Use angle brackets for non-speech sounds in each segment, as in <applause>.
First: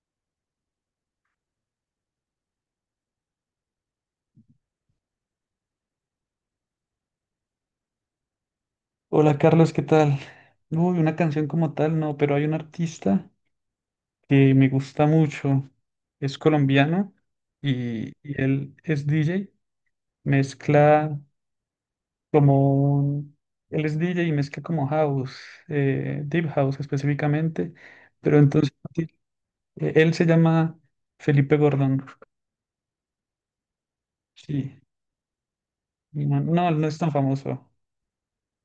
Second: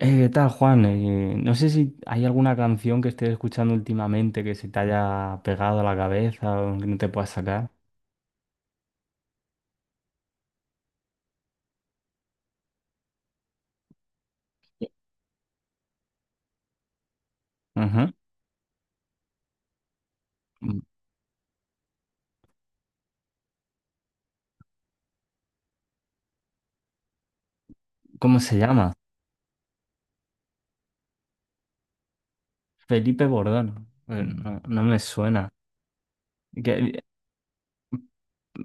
¿Qué tal, Juan? No sé si hay alguna canción que estés escuchando últimamente que se te haya pegado a la cabeza o que no te puedas sacar. Hola Carlos, ¿qué tal? Uy, una canción como tal, no, pero hay un artista que me gusta mucho. Es colombiano y, Ajá. Él es DJ. Mezcla como Él es DJ y mezcla como house, deep house específicamente. Pero ¿Cómo se entonces llama? sí, él se llama Felipe Gordón. Felipe Bordón. No, Sí, no me suena. no, no, él no es Que- tan famoso.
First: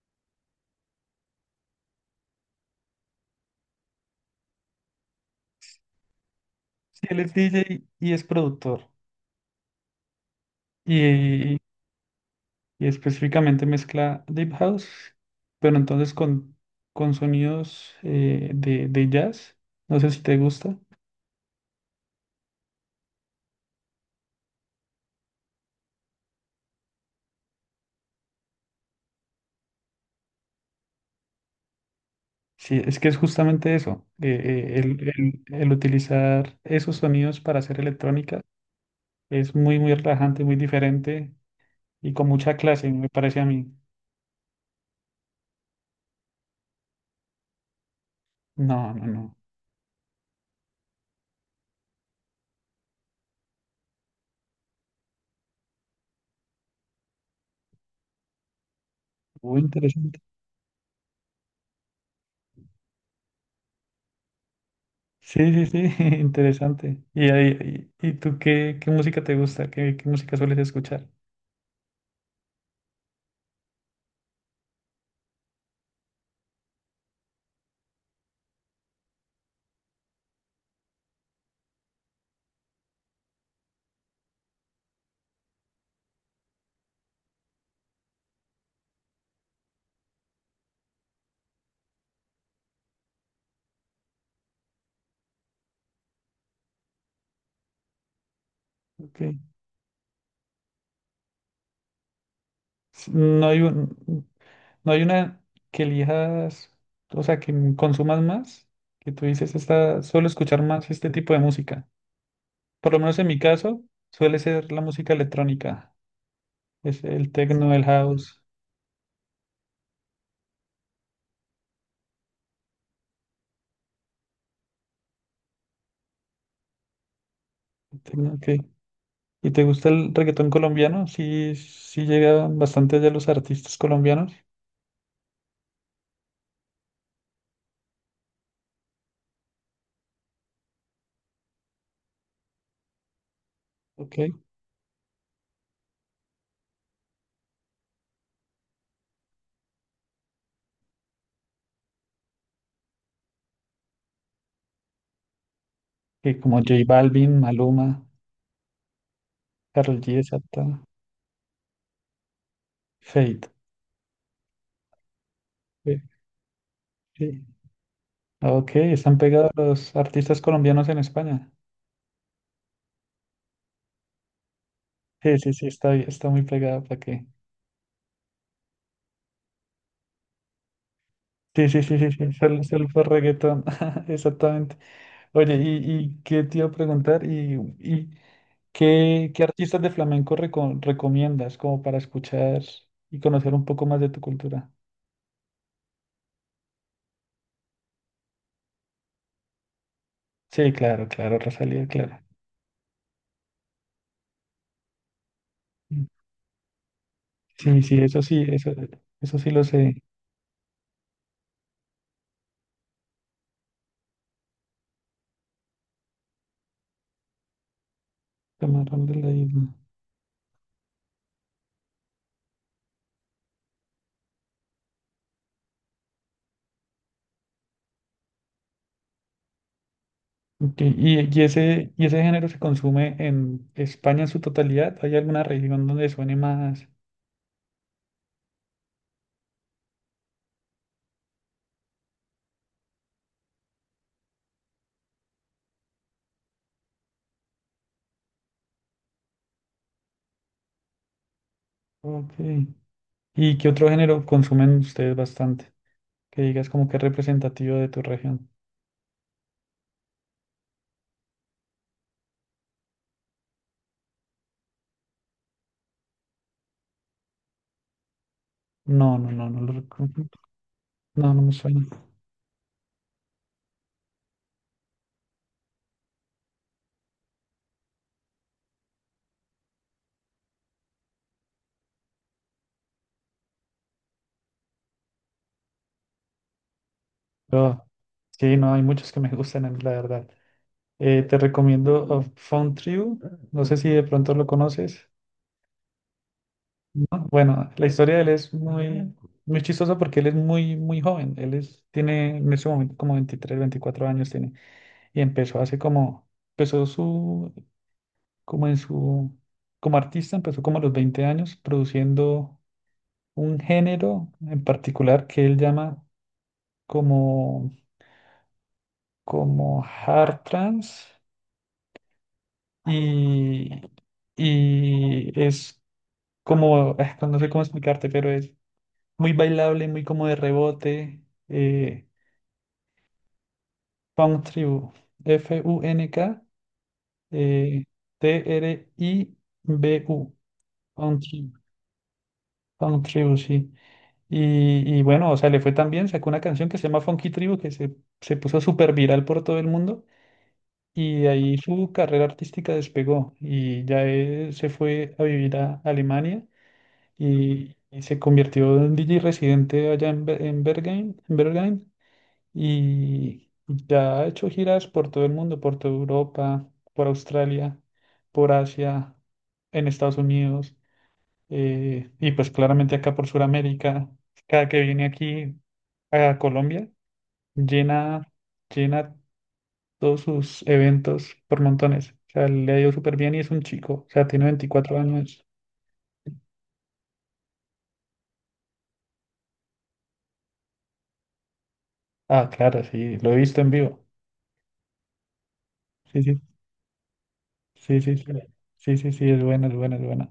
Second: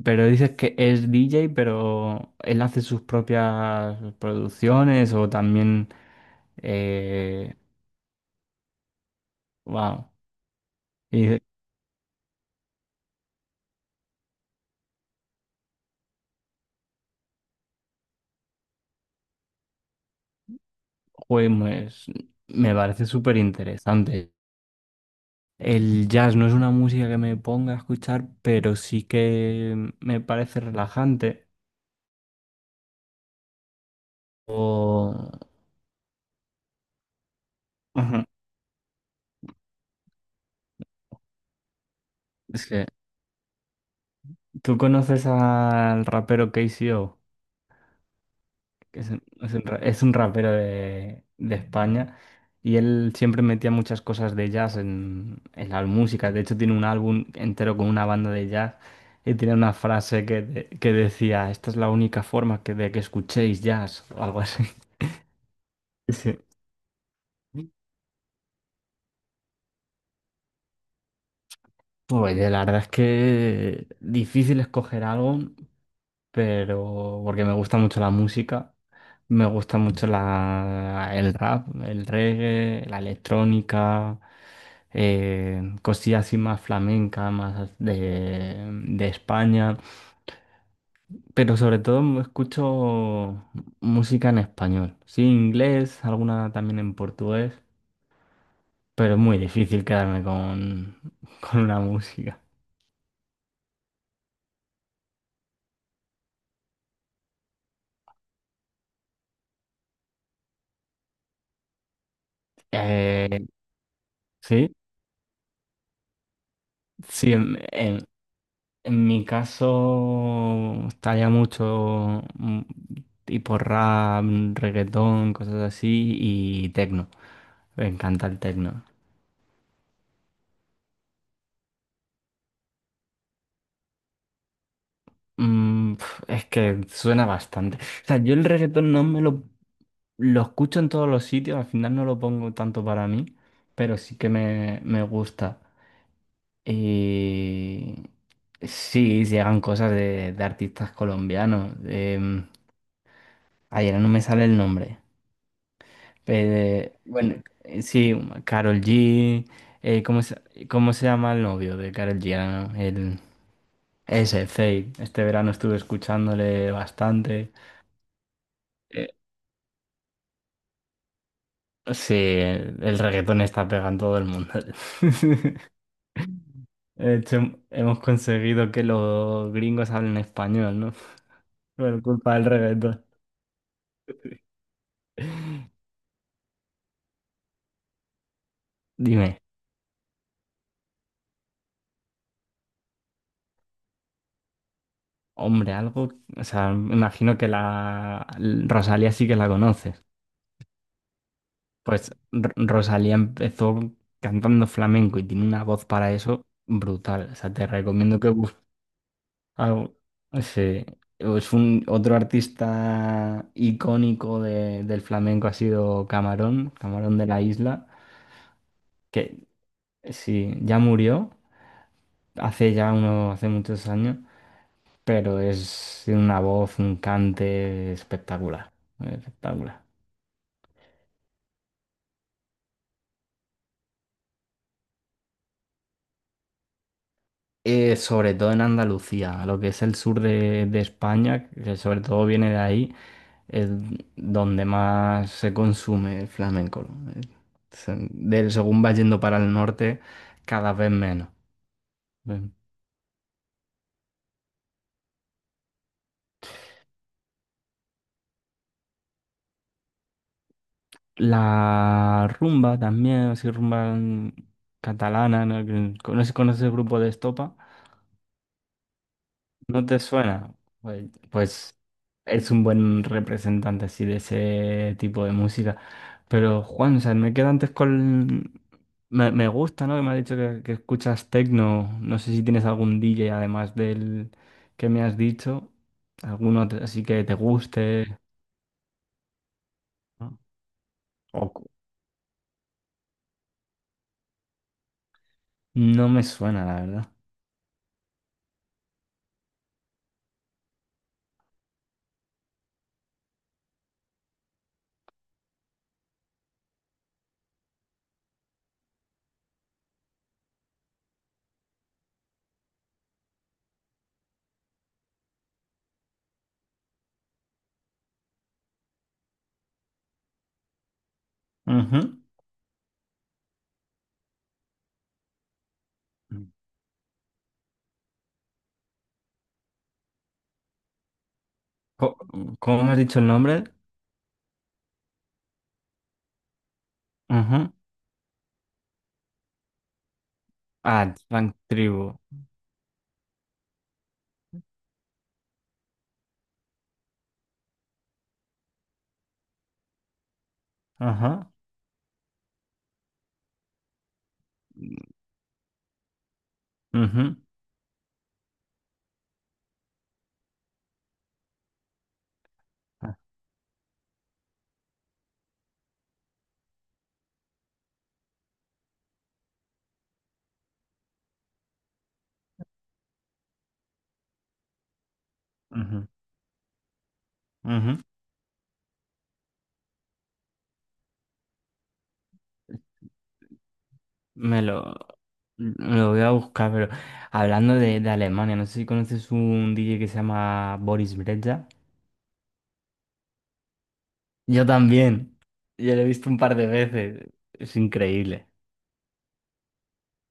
pero dices que es DJ, pero él hace sus propias producciones o también... Sí, él es Eh, DJ y es productor. wow. Y dices, Y, específicamente mezcla deep house, pero entonces con, sonidos de, jazz. No sé si te gusta. "Joder, pues, me parece súper interesante. El jazz no es una música que me ponga a escuchar, pero sí que me parece relajante. Sí, es que es justamente eso, el, O... el utilizar esos sonidos para hacer Ujú. electrónica es muy, muy relajante, muy diferente y con mucha Es que clase, me parece a mí. tú conoces al rapero KCO, No, que no, es un, no. Es un rapero de España, y él siempre metía muchas cosas de jazz en las músicas. De hecho, tiene un álbum entero con una banda de jazz y tiene Muy una interesante. frase que decía, esta es la única forma de que escuchéis jazz o algo así. Sí, sí, sí, <laughs> <laughs> interesante. ¿Y, Sí. Y tú qué, qué música te gusta? ¿Qué, qué música sueles escuchar? Pues la verdad es que difícil escoger algo, pero porque me gusta mucho la música, me gusta mucho el rap, el reggae, la electrónica, cosillas así más flamenca, de España, pero sobre todo escucho música en español, sí, inglés, alguna también en portugués, pero es Ok. muy difícil quedarme con, <laughs> con una música. No hay no hay una que elijas, o sea, que consumas más, que tú dices, esta, suelo escuchar más este tipo de música. Por lo menos en mi Eh, caso, suele ser sí. la música electrónica, es el Sí, techno, el house, en mi caso estaría mucho tipo rap, reggaetón, cosas así y tecno. Me el encanta techno, el ok. tecno. ¿Y te gusta el reggaetón colombiano? Sí, sí llegan bastante allá los artistas colombianos, Mm, pf, es que suena bastante. O sea, yo el reggaetón no me lo escucho en todos los sitios, al final no lo pongo tanto para mí, pero sí que ok. Me gusta. Y sí, llegan cosas de artistas colombianos. Ayer no me sale el nombre. Que como J Pero, bueno, Balvin, Maluma, sí, Karol G. Karol G, ¿Cómo exacto, cómo se llama el novio de Karol G? Ah, no, el, Feid. ese, Fade. Este verano estuve Eh, escuchándole sí. bastante. Ok, Eh, están pegados los artistas colombianos en España. sí, el reggaetón está pegando todo el mundo. Sí, sí, sí, <laughs> está, está muy pegado para De que hecho, hemos conseguido que los gringos hablen español, ¿no? sí, <laughs> sí, sí, Por sí, sí, culpa del salsa reggaetón. reggaetón, <laughs> exactamente. Oye, y qué te iba a preguntar? ¿Y, y qué, Dime, qué artistas de flamenco recomiendas como para escuchar y conocer un poco más de tu cultura? hombre, algo. O sea, me imagino que la Rosalía sí que la conoces. Sí, claro, claro, Rosalía, Pues claro. Rosalía empezó cantando flamenco y tiene una voz Mm. para eso brutal. O sea, te Sí, recomiendo que sí, busques eso sí lo sé. algo. Sí. Es un otro artista icónico del flamenco ha sido Camarón, Camarón de la Isla, Camarón de la que Isla. sí, ya murió hace muchos años, pero es tiene una voz, un cante espectacular, espectacular. Ok, ¿y, y ese género se consume en España en su totalidad? ¿Hay alguna región donde suene más? Sobre todo en Andalucía, lo que es el sur de España, que sobre todo viene de ahí, es donde más se consume el flamenco. ¿No? Según va yendo para el norte, cada vez menos. Ok. Ven. ¿Y qué otro género consumen ustedes bastante? Que digas como que es representativo de tu región. La rumba también, así rumba catalana, ¿no? Conoces el grupo de Estopa? No, no, no, no lo ¿No te recomiendo. suena? No, no me Pues suena. es un buen representante así de ese tipo de música. Pero Juan, o sea, me quedo antes con... me gusta, ¿no? Que me has dicho que escuchas techno. No sé si tienes algún DJ además del que me has dicho. Alguno otro así que te Pero, guste. sí, no, hay muchos que me gustan, a mí, la verdad. ¿No? Te O recomiendo A Found Tribu. No sé si de pronto lo conoces. no me suena, la ¿No? verdad. Bueno, la historia de él es muy, muy chistosa porque él es muy, muy joven. Él es, tiene en ese momento como 23 24 años tiene. Y empezó hace como, empezó su, como en su, como artista, empezó como a los 20 años produciendo un género en particular que él llama como, como hard trance Ujú. y, es como, no sé cómo explicarte, pero es muy bailable, muy como de rebote, eh, Co- ¿Cómo me has dicho el nombre? funk tribu, F-U-N-K, Ujú. eh, T-R-I-B-U, Ah, funk tribu, Funk Tribu. funk tribu, sí. Y, bueno, o sea, le fue tan bien, sacó una canción que se llama Funky Tribu, que se puso súper viral por todo el mundo. Y de Ajá. ahí su carrera artística despegó y ya él se fue a vivir a Alemania Ujú. y, se convirtió en DJ residente allá en, en Bergen, en Bergheim, Ah, y ya ha hecho giras por todo el mundo, por toda Europa, por Australia, por Asia, en Estados Unidos y pues claramente acá por Sudamérica. Cada que viene aquí ujú. a Colombia Ujú. llena, llena todos sus eventos por montones. O sea, le ha ido súper bien y es un chico. O sea, tiene Me lo, 24 años. lo voy a buscar, pero hablando de Alemania, no sé si conoces un DJ que se llama Boris Brejcha. Ah, claro, sí, lo he visto en vivo. Yo también. Yo lo he Sí, visto un sí, par de veces. Es sí, sí, sí. increíble. Sí, sí, sí, es buena, es buena, es buena.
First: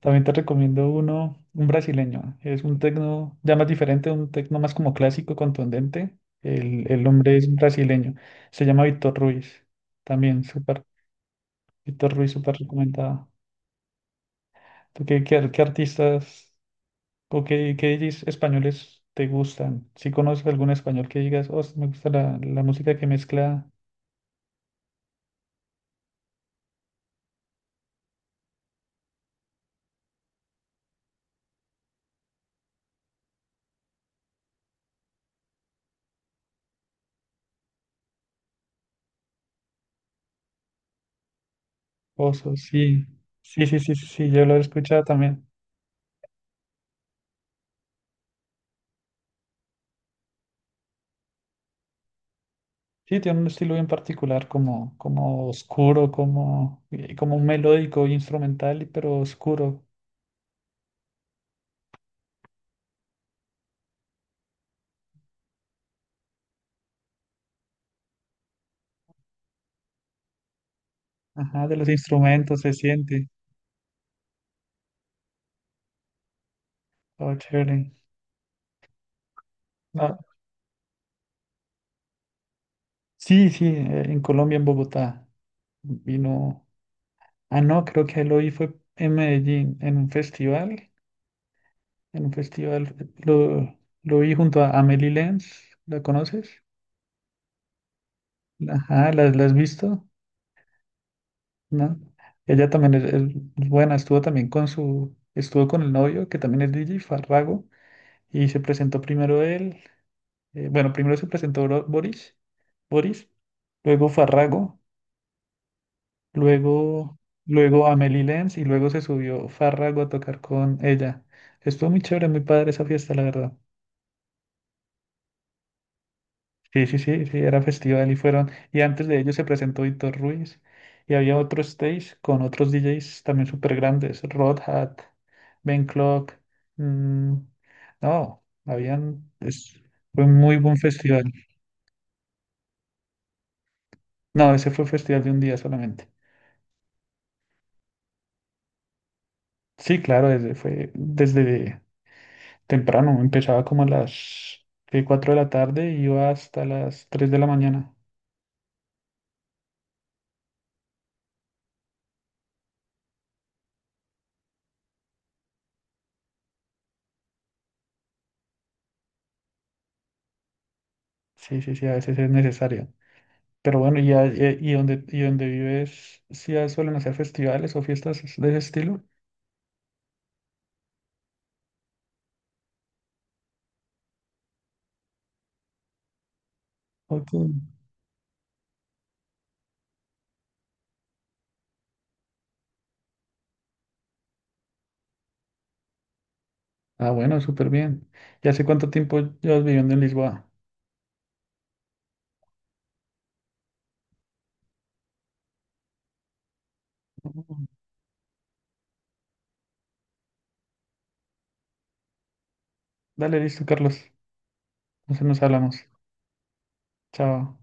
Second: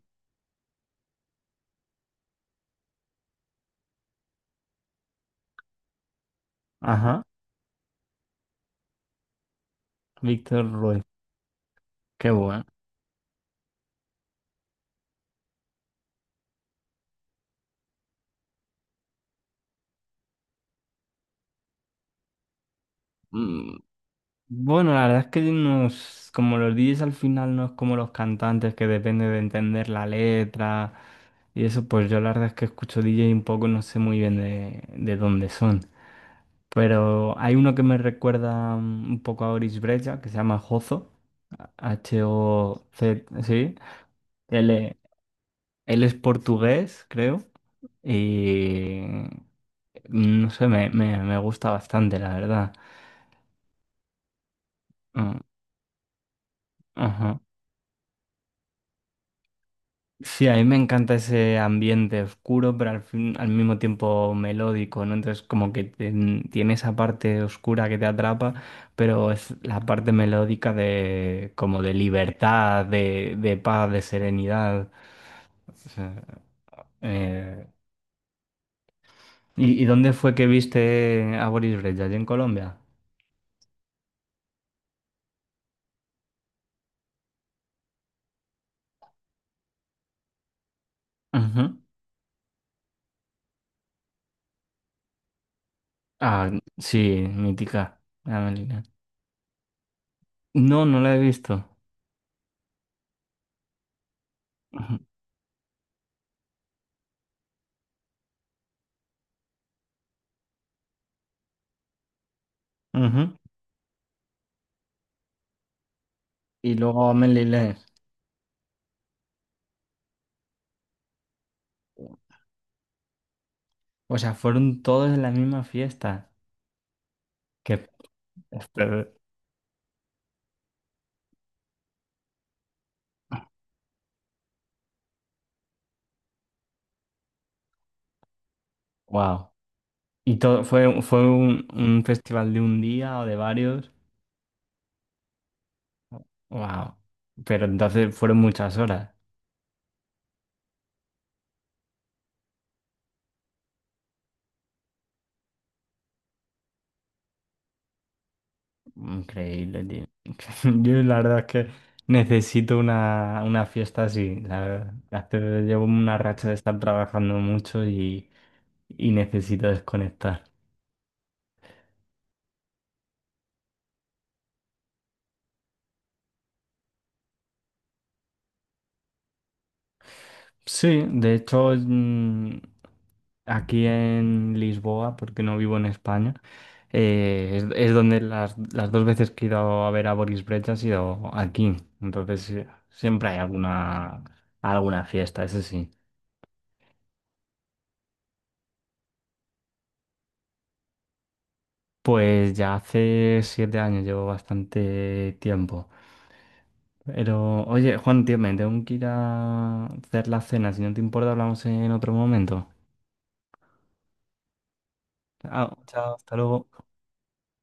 También te recomiendo uno, un brasileño. Es un tecno ya más diferente, un tecno más como clásico, contundente. El, Ajá. hombre es brasileño. Se llama Víctor Ruiz. También Víctor súper, Ruiz. Víctor Ruiz Qué súper bueno. recomendado. ¿Tú qué, qué, qué artistas? ¿O qué, qué DJs españoles te gustan? Si conoces algún español que digas, oh, me gusta la, música que mezcla Mm, Bueno, la verdad es que nos, como los DJs al final no es como los cantantes que depende de entender la letra y eso, pues yo la verdad es que escucho DJ un poco, no sé muy bien de dónde son. Pero hay uno que me recuerda un poco a Boris Brejcha, que se llama Jozo, osos, sí. H-O-Z, Sí, sí. sí, sí, sí, sí, yo lo he Él, e- escuchado también. él es portugués, creo, y no sé, me gusta bastante, la verdad. Sí, tiene un estilo bien particular, como, Mm, como oscuro, como, como ajá. un melódico instrumental, pero oscuro. Sí, a mí me encanta ese ambiente oscuro, pero al mismo tiempo melódico, ¿no? Entonces, como que tiene esa parte oscura que te atrapa, pero es la parte melódica de Ajá, de como los de instrumentos se libertad, siente. De paz, de serenidad. O sea, Oh, eh, chévere. Y dónde Ah, fue que viste a Boris Brejcha? ¿Allí en Colombia? sí, sí, en Colombia, en Bogotá. Vino. Ah, no, creo que lo vi fue en Medellín, en un festival. Ujú. En un festival. Lo vi junto a Amelie Lenz, ¿la conoces? Ah, sí, mítica, la Melina. Ajá, ¿la, la has visto? No, no la he visto. ¿No? Ella también es buena, estuvo también con Ujú. su, estuvo con el novio, que también es DJ, Farrago, y se presentó primero él, bueno, primero se presentó Boris, Boris, Ujú. luego Farrago, Y luego a luego, Melilé. luego Amelie Lenz, y luego se subió Farrago a tocar con ella. Estuvo muy chévere, muy padre esa fiesta, la verdad. O sea, fueron todos en la misma fiesta. Sí, sí, sí, sí, era Que, festival y fueron. Y antes de ellos se presentó Víctor Ruiz y había otro stage con otros DJs también súper grandes, Rod Hat, Ben Clock. mm, no, habían. wow. Fue un Y muy todo buen fue festival. Un festival de un día o de varios. No, ese fue festival de un día solamente. Wow. Pero entonces fueron muchas horas. Sí, claro, desde, fue desde temprano. Empezaba como a las 4 de la tarde y iba hasta las 3 de la mañana. Increíble, tío. <laughs> Yo la verdad es que necesito una fiesta así. La verdad. Llevo una racha de estar trabajando mucho y necesito desconectar. Sí, sí, sí, a veces es necesario. Pero bueno, ¿y, y donde vives, si suelen hacer festivales o fiestas de ese estilo? Sí, de hecho, aquí en Lisboa, porque no vivo en España, Ok. Es donde las dos veces que he ido a ver a Boris Brejcha ha sido aquí. Entonces, siempre hay alguna, alguna fiesta, eso sí. Ah, bueno, súper bien. ¿Y hace cuánto tiempo llevas viviendo en Lisboa? Pues ya hace 7 años, llevo bastante tiempo. Pero, Mm. oye, Juan, tío, me tengo que ir a hacer la cena. Si no te importa, hablamos en otro momento. Dale, listo, Carlos. Entonces nos Ah, hablamos. chao, hasta luego. Chao.